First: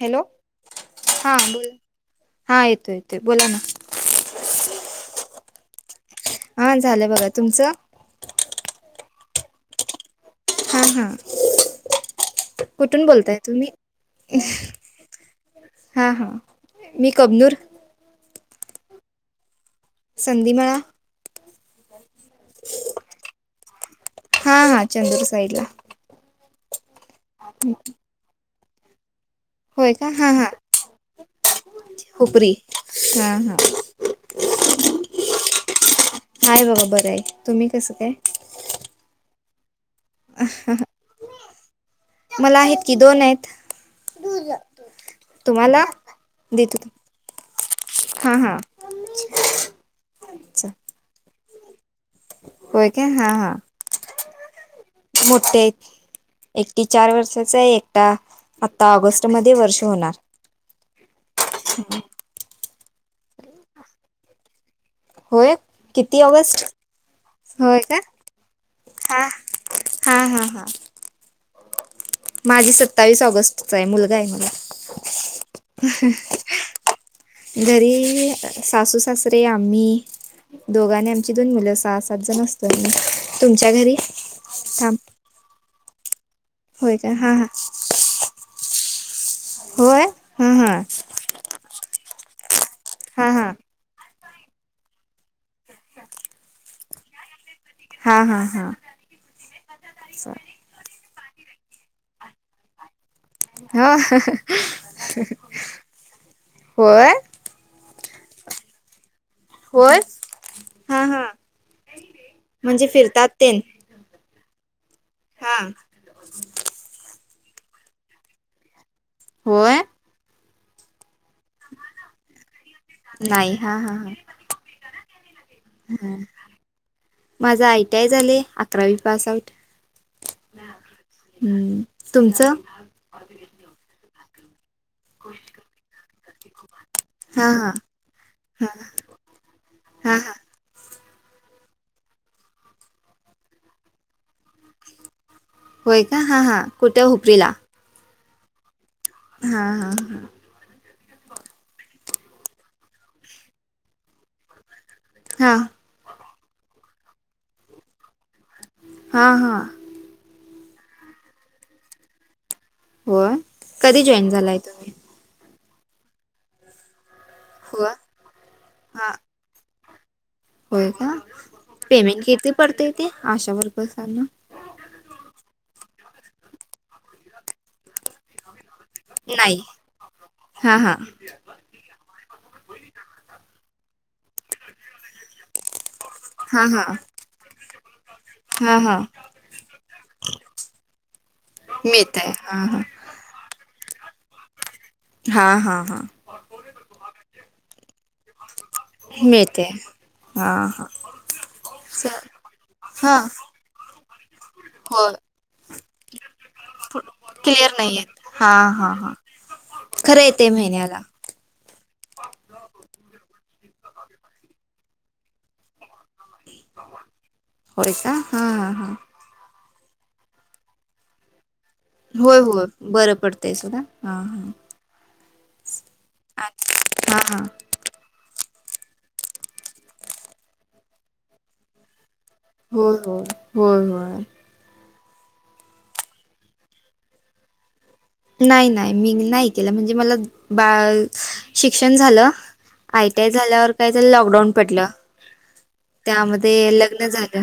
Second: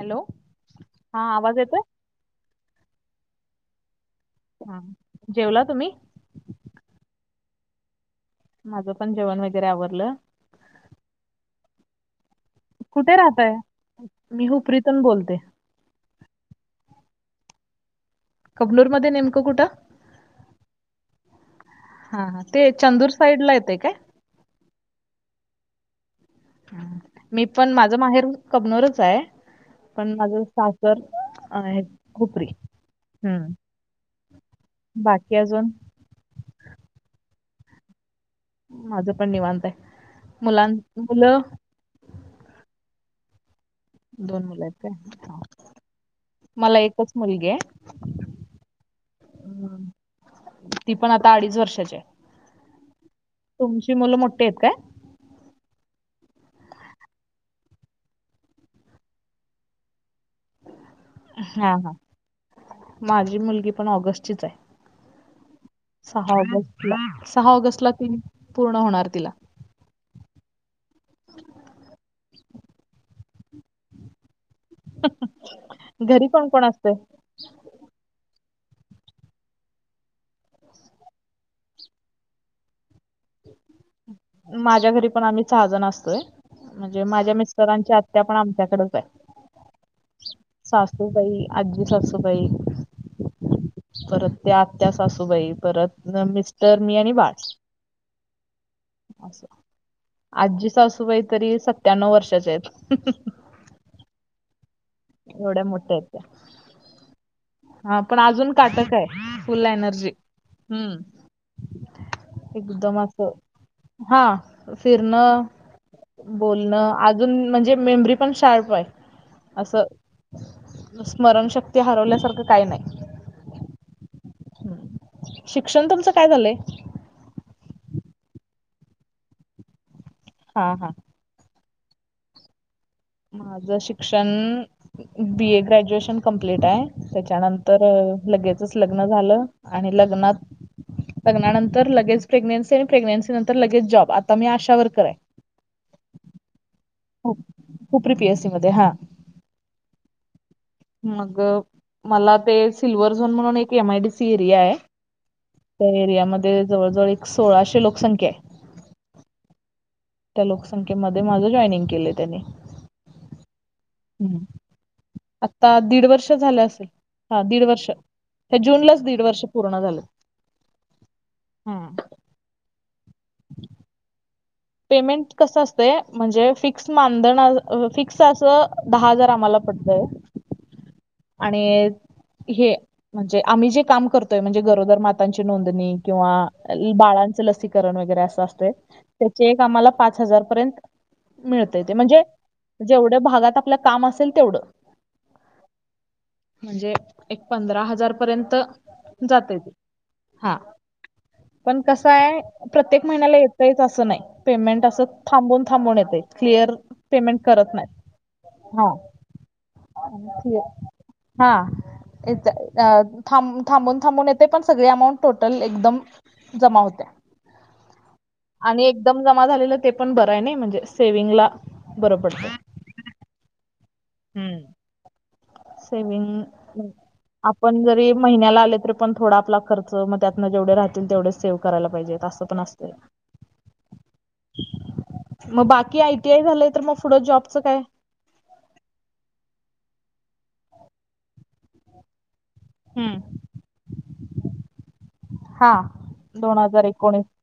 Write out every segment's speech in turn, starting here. Hello. हा आवाज बोल. येतोय? हां. येतो येतोय. बोला ना. हां. जेवला तुम्ही? हा. झालं बघा. तुमचं? माझं पण जेवण वगैरे आवरलं. हां. हां. कुठून कुठे बोलताय राहताय? तुम्ही? मी हुपरीतून बोलते. हां. हां. मी कबनूर- कबनूरमध्ये नेमकं कुठं? संधी मळा. हां. हां. ते चंदूर साईड ला येतय का? हां. हां. चंदूर सईडला. हां. मी पण, माझ माहेर कबनोरच आहे. होय का पण हा माझं हा सासर आहे खुपरी. हुपरी हा हम्म. हा बाकी अजून? हाय बघा बरय. तुम्ही कसं काय? माझं पण निवांत ए. मुलां मुलं- मुलं आहेत की दोन आहेत. दोन मुल आहेत का? हां. तुम्हाला मला देतो एकच मुलगी आहे. हां हां हं. अच्छा ती पण आता अडीच वर्षाची आहे. होय का? हां. हां. तुमची मुलं मोट्ठी आहेत का? मोट्ठी आहेत. एकटी चार वर्षाची आहे. एकटा आत्ता ऑगस्ट मध्ये वर्ष होणार. हां. हां. माझी मुलगी पण ऑगस्टचीच आहे. होय किती सहा ऑगस्ट ला. सहा ऑगस्ट ला तीन पूर्ण होणार तिला. हांहां. हां. माझी सत्तावीस ऑगस्टचा आहे. मुलगा आहे मला. घरी कोण कोण असत? घरी सासू सासरे आम्ही दोघ आणि आमची दोन मुलं. सास- पाच जण असतो आम्ही. तुमच्या घरी? माझ्या थांब घरी पण आम्ही सहा जण असतोय. होय म्हणजे का हा माझ्या हा मिस्टरांची आत्या पण आमच्याकडेच आहे. होय? हा हा सासूबाई. आज्जीसासूबाई. हा हा परत त्या आत्या सासूबाई. परत म मिस्टर, मी आणि बाळ. हां. हां. हां. असं. आज्जी सासूबाई तरी सत्यांनव वर्षाच्या आहेत. एवढ्या होय? हां. पण अजून काटक आहे. फुल होय एनर्जी. हम्म. हा हा म्हणजे एकदम फिरतात असं. ते हां. फिरणं- हा बोलणं. अजून म्हणजे मेमरी पण शार्प आहे. होय असं- स्मरणशक्ती हरवल्यासारखं- काय नाही. नाही. हां. हां. हां. शिक्षण तुमचं काय झालंय? माझ आय टी आय झालय. अकरावी पास आउट. हां. हां. हम्म. तुमचं? माझं शिक्षण? बी ए ग्रॅज्युएशन कमप्लीट आहे. हा हा त्याच्यानंतर लगेचच लग्न झालं. आणि हा हा लग्नात- लग्नानंतर लगेच प्रेग्नेन्सी आणि प्रेग्नेन्सी नंतर लगेच जॉब. आता मी आशावर्कर आहे. होय का? हां. हां. कुठ हुपरीला? हुपरी पी. एस. सी मध्ये हां. हां. हां. हां. मग मला ते सिल्वर झोन म्हणून एक M. I. D. C area आहे. हां. त्या एरियामध्ये जवळजवळ एक सोळाशे लोकसंख्या आहे. हां. हां. त्या लोकसंख्येमध्ये माझं जॉइनिंग केलंय त्यांनी. हो? कधी जॉईन झालाय तुम्ही? आत्ता दीड वर्ष झालं असेल. हा दीड हो वर्ष. ह्या जूनलाच हा दीड वर्ष पूर्ण झालं. होय का? पेमेंट किती पडतेय हो ते? आशा वर्करसना. पेमेंट कस असतए? म्हणजे फिक्स मानधन, फिक्स असं- दहा हजार आम्हाला नाही पडतय. हा हा आणि हे म्हणजे आम्ही जे काम करतोय. म्हणजे गरोदर मातांची नोंदणी किंवा- हा हा मग बाळाच लसीकरण वगैरे असं असतय. हा हा चेक आम्हाला पाच हजार पर्यंत मिळत. ते म्हणजे आहे हा हा जेवढ्या भागात आपलं काम असेल तेवढ. हां हां हां म्हणजे एक पंधरा हजार पर्यंत जातय. मिळते ते हा हां हा पण चल कसय प्रत्येक हा महिन्याला येतयच अस नाही. पेमेंट अस हो थांबून थांबून येतय. क्लिअर पेमेंट क्लिअर करत नाही. हा खर येतय क्लिअर महिन्याला. हा अ [unintelligible] थांब थांबून थांबून येते पण सगळी अमाऊंट टोटल एकदम जमा होते. होय का? हा हा आणि हा एकदम जमा झाले ते पण बर आहे नाही म्हणजे सेविंगला. होय होय बर पडतय सुद्धा हा. हा हम्म सेविंग हा हा आपण जरी महिन्याला आले तरी पण थोडा आपला खर्च मग त्यातन जेवढे राहतील. तेवढे सेव्ह करायला पाहिजेत असं. पण असतंय होय होय होय होय. मग बाकी आय टी आय झालय तर मग पुढं जॉबच काय? नाही नाही मी नाही केला म्हणजे मला बाळ शिक्षण झाल. आय हम्म टीया झाल्यावर काय झालं लॉकडाऊन पडल. हा दोन त्यामध्ये हजार लग्न एकोणीस झाल.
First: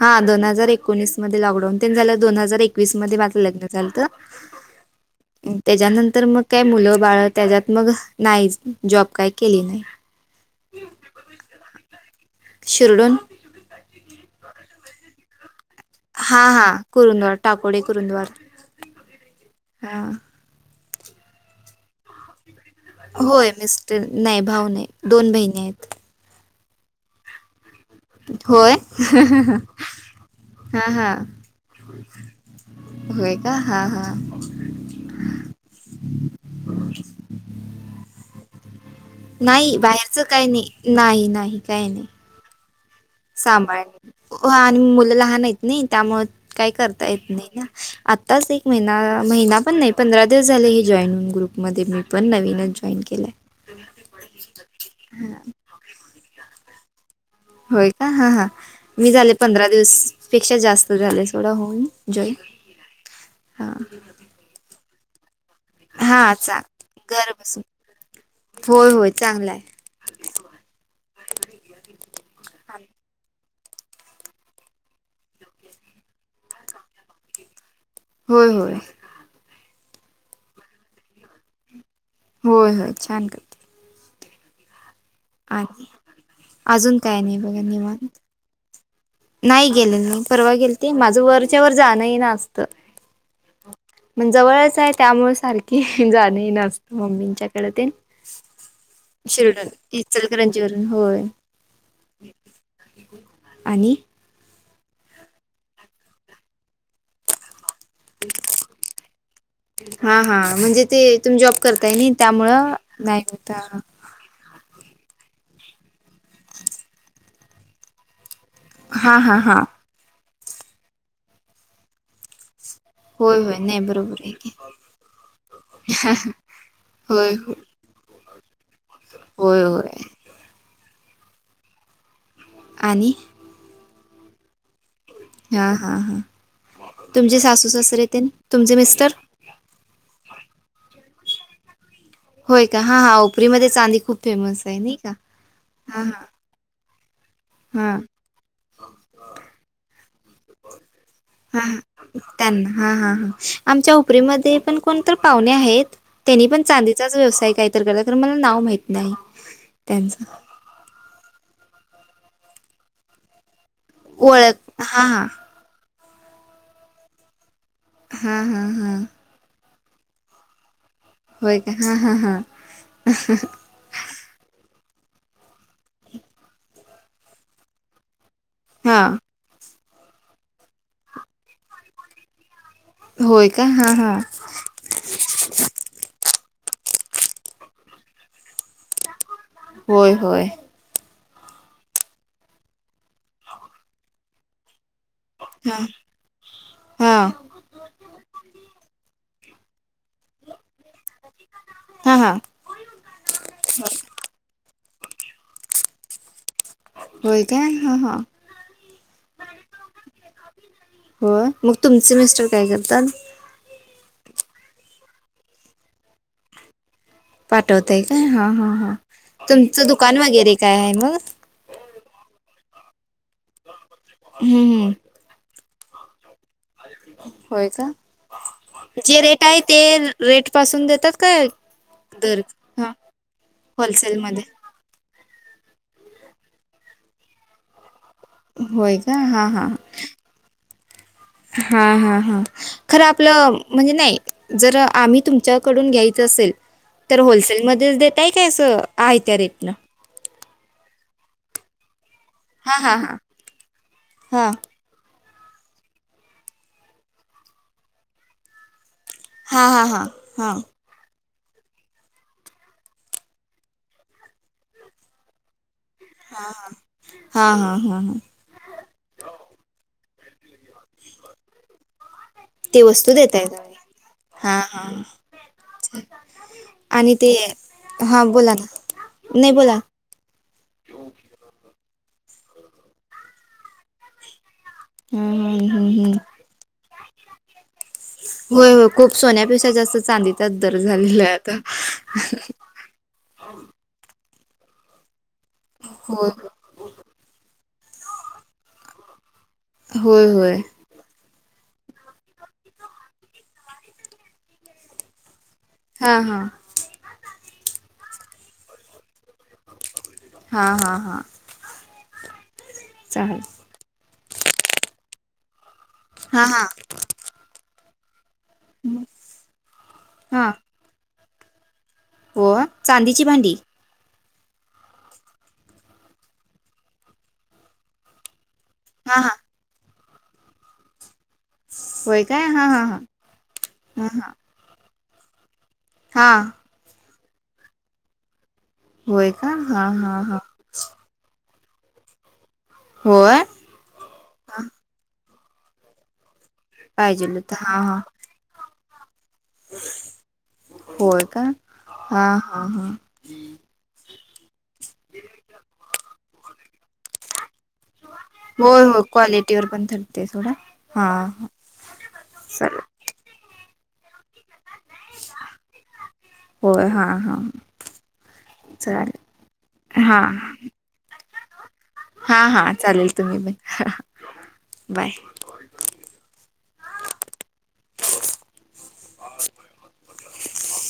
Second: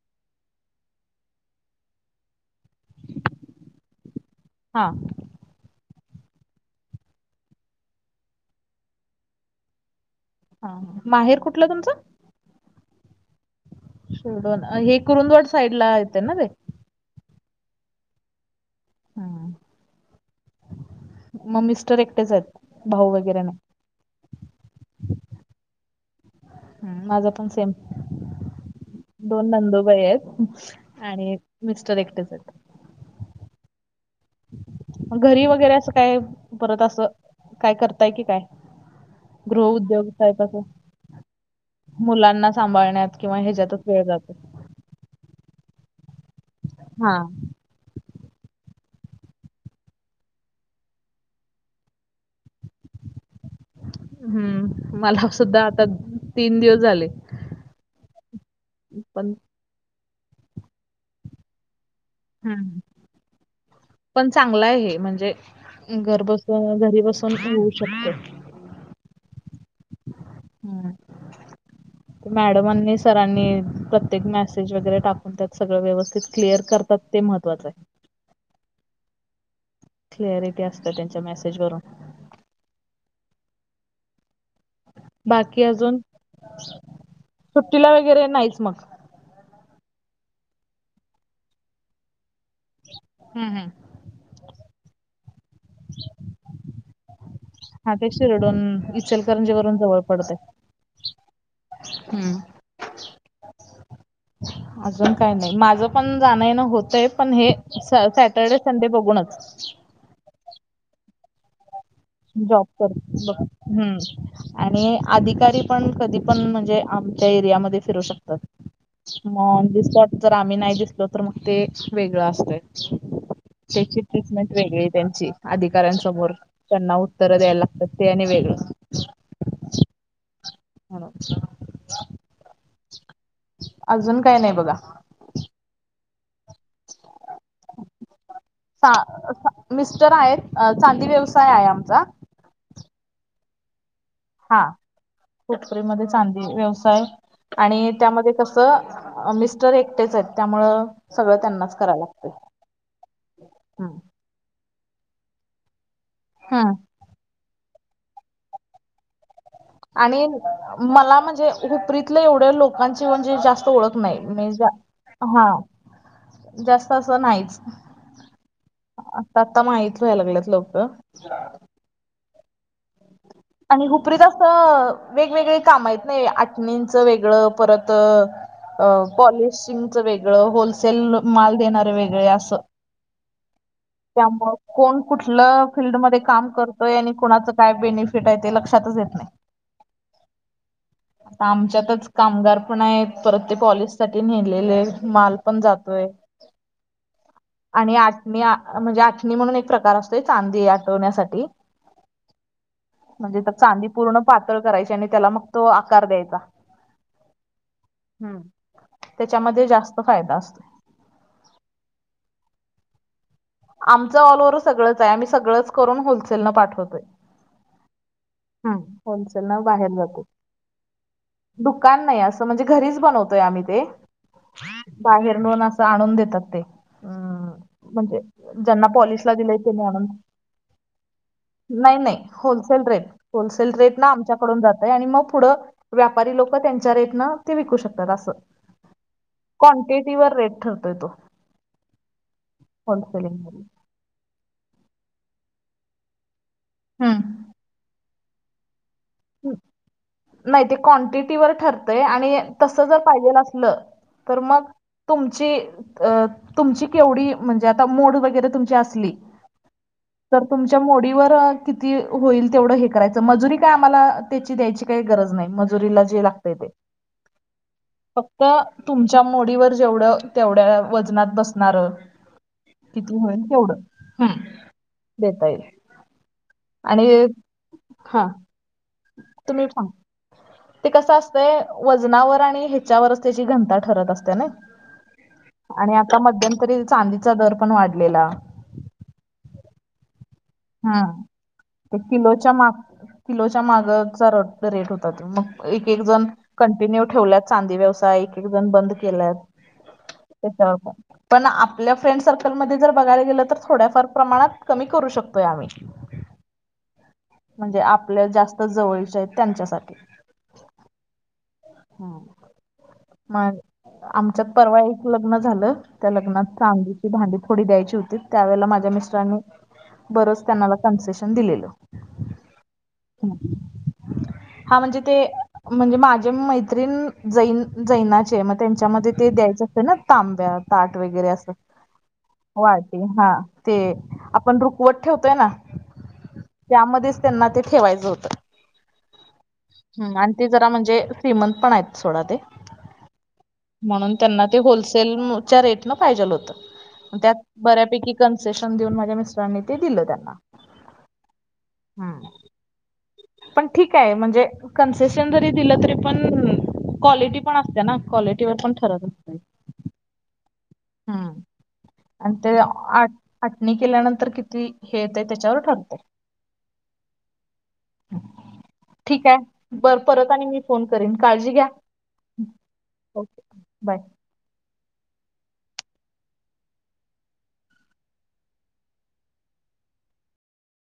हा दोन हजार एकोणीस मध्ये लॉकडाऊन ते झाल दोन हजार एकवीस मध्ये माझं लग्न झालत. हां त्याच्यानंतर मग काय मुल बाळ त्याच्यात मग नाहीच जॉब काही केली नाही. हा माहेर कुठल तुमच? शिरडून. शिरडून हे कुरुंदवाड साईडला [unintelligible] हा हा कुरुंदवार टाकोडे कुरुंदवार हम्म हा. मग मिस्टर एकटेच आहेत? भाऊ वगैरे होय मिस्टर नाही भाऊ नाही दोन बहिणी आहेत. हम्म माझ पण सेम. होय दोन नंदोबाई आहेत हा हा आणि मिस्टर एकटेच आहेत. होय का हां हां घरी वगैरे अस काय परत अस काय करताय की काय? नाही गृहउद्योग बाहेरचं टाईप काही अस नाही नाही मुलांना सांभाळण्यात. किंवा ह्याच्यातच वेळ जातो सांभाळण्यात आणि मुलं लहान आहेत नाही त्यामुळे काही करता हा येत नाही ना आ तच एक महिना महिना पण नाही पंधरा दिवस झाले हे जॉईन होऊन ग्रुपमध्ये मी पण नवीनच जॉईन केलाय हम्म मला सुद्धा आता तीन दिवस झाले. होय का हा हा मी झाले पण पंधरा दिवस पेक्षा जास्त झाले [unintelligible] होऊन. जॉईन हम्म हां पण चांगल आहे हे म्हणजे घर हां बसून घरी चांग घर बसून होऊ शकते. होय होय चांगलय. हम्म मॅडमांनी सरांनी प्रत्येक मेसेज वगैरे टाकत्यात सगळं व्यवस्थित क्लिअर कर मग ते महत्वाचंय. होय होय. क्लिआरिटी असतिया त्यांच्या मेसेज वरून. होय होय छान कर बाकी आणि अजून अजून काय नाही बघा सुट्टीला निवांत वगैरे नाहीच मग. नाही गेले मी परवा गेलते माझं वरच्यावर जाणं येन अस हा हा. मग जवळच आहे त्यामुळे सारखी जान येण मम्मींच्या हा तेे शिरढोण इ शिरढोण इचलकरंजीवरून होय. हम्म. आणि. अजून काही नाही माझं पण जाण येन होतंय पण हे. स सॅटर्डे संडे बघूनच. हा हा म्हणजे ते तुम्ही जॉब करताय नाई. जॉब कर बघून हम्म. आणि अधिकारी पण कधी पण म्हणजे आमच्या एरियामध्ये फिरू शकतात. हा हा मग हा ऑन द स्पॉट जर आम्ही नाही दिसलो तर मग ते वेगळं असतय. होय होय नाही त्याची बरोबर आहे की ट्रीटमेंट वेगळी त्यांची अधिकाऱ्यांसमोर. त्यांना होय उत्तर द्यायला होय लागतात ते आणि वेगळ. होय होय. घरातलं. आणि अजून काय नाही बघा. हा हा हा तुमचे सासू सासरे तेन. तुमचे सा मिस्टर अ सा मिस्टर आहेत चांदी व्यवसाय आहे आमचा. होय का हां हा हुपरीमध्ये चांदी खूप हा फेमस आहे नाही का? हा हुपरीमध्ये हा चांदी व्यवसाय आणि हा त्यामध्ये कस मिस्टर एकटेच आहेत. त्यामुळं सगळं हा त्यांनाच करायला लागतंय त्यांना हा हा हा आमच्या हम्म हुपरीमध्ये पण कोणतर पाहुणे आहेत त्यांनी पण हम्म चांदीचाच व्यवसाय काहीतर करत्यात खर मला नाव माहित नाही. त्यांच आणि अ मला म्हणजे हुपरीतल्या एवढ्या लोकांची म्हणजे जास्त ओळख नाही मी ओळख हा हा जा जास्त अस नाहीच. हा हा हा. आता आत्ता माहित व्हाय लागल्यात लोक. होय काय हा हा हा अ हो हो. आणि हुपरीत असं वेगवेगळी काम आईत नाही आठणींचं वेगळं परत अ हा पॉलिशिंगच वेगळं होलसेल माल देणारे वेगळे असं. होय काय हा हा. त्यामुळ कोण कुठलं फील्डमध्ये काम करतोय आणि कुणाचं काय बेनिफि फिट आहे ते लक्षातच येत नाही. होय होय. मग आमच्यातच कामगार पण आहेत परत ते पॉलिश साठी नेलेले माल पण हा जातोय. हा आणि आटणी म्हणजे आटणी म्हणून एक प्रकार असतोय चांदी आटवण्यासाठी हा हा म्हणजे तर चांदी पूर्ण पातळ करायची आणि त्याला मग तो आकार द्यायचा होय का हा हा हम्म, त्याच्यामध्ये जास्त फायदा असतो होय, मग तुमचे मिस्टर काय करतात? आमचं ऑल ओव्हर सगळंचाय, आम्ही सगळंच करून होलसेल नं पाठवतोय पाठवतय काय, हां हां हम्म. हां होलसेल न तुमचं बाहेर दुकान जातो वगैरे काय हाय म? दुकान नायी, असं म्हणजे घरीच बनवतोय आम्ही ते हम्म हम्म बाहेर नू न असं आणून देतात ते अ होय का, म्हणजे ज्यांना जे पॉलिशला रेट दिलंय आहे ते त्यांनी आणून रेट पासून देतात काय? नाही नाही दर होलसेल हा रेट होलसेल रेट नं होलसेलमध्ये आमच्याकडून जातय आणि मग पुढं व्यापारी लोकं त्यांच्या रेटनं ते विकू शकतात असं होय का क्वांटिटीवर रेट ठरतोय तो हा हा हा खरं होलसेलिंग आपलं मध्ये म्हणजे नाही जर आम्ही तुमच्याकडून घ्यायचं असेल तर हम्म होलसेल मध्येच देताय काय? असं आहे त्या रेट न? नाही ते क्वांटिटीवर ठरतय आणि तस हां जर हां हां पाहिजेल असलं तर मग हां तुमची तुमची केवढी म्हणजे आता मोड वगैरे तुमची असली? हां हां तर हां हां तुमच्या मोडीवर किती होईल तेवढं हे करायचं मजुरी काय आम्हाला त्याची द्यायची काही गरज नाही मजुरीलाच हे लागतय ते हां हां हां हां फक्त तुमच्या मोडीवर जेवढं तेवढ्या वजनात बसणार ते वस्तू किती होईल देताय तुम्ही तेवढं, हम् हां हां देता येईल आणि हा नायी तुम्ही बोला सांग ते कसं असतय वजनावर आणि ह्याच्यावर असतय त्याची घनता ठरत असते ना? हम्म हम्म आणि हम्म हम्म आता मध्यमंतरी चांदीचा दर पण वाढलेला होय हो खूप सोन्या पेशा जास्त चांदीचाच दर हम्म झालेलाय आता ते किलोच्या माग किलोच्या माग रेट होता. मग एक एक जण होय कंटिन्यू ठेवल्यात. चांदी व्यवसाय एक एक जण बंद केलाय होय होय त्याच्यावर पण आपल्या फ्रेंड सर्कलमध्ये जर बघायला गेलं तर थोड्याफार प्रमाणात कमी करू शकतोय आम्ही हा हा म्हणजे आपल्या जास्त जवळच्यात त्यांच्यासाठी हा हा हा मग, आमच्यात परवा एक लग्न झालं त्या लग्नात हा हा चांदीची भांडी थोडी द्यायची होती. त्यावेेळेला माझ्या मिस्टरांनी बरंच त्यांना ला कन्सेशन दिलेलं होय, चांदीची भांडी? हम्म. हा म्हणजे ते म्हणजे माझी मैत्रीण जैन जैनाचे म त्यांच्यामध्ये हा हा ते द्यायचं असतं ना तांब्या ताट वगैरे असं होय काय हा वाटी हा ते, हा आपण रुकवत ठेवतोय ना? हां त्यामध्येच, त्यांना ते ठेवायचं होतं होय का? हा हम्म हा आणि हा ते जरा म्हणजे श्रीमंत पण आहेत सोडा ते. होय! म्हणून त्यांना ते होलसेलच्या रेटन पाहिजेल होत पाहिजेल त्यात तर हा हा बऱ्यापैकी. कन्सेशन देऊन माझ्या मिस्टरांनी नी ते दिलं त्यांना हूं. आहां! पण ठीक आहे म्हणजे कन्सेशन जरी दिलं तरी पण क्वालिटी पण असते ना क्वालि हो हो क्वालिटी वर पण थरते सोडा. हूं आणि ते आट आटणी केल्यानंतर किती? हे येतंय त्याच्यावर ठारतय. होय हा हा चालेल ठीक आहे बर हा परत आणि मी फोन करीन, काळजी घ्या. हा हा चालेल तुम्ही ओके पनं बाय बाय.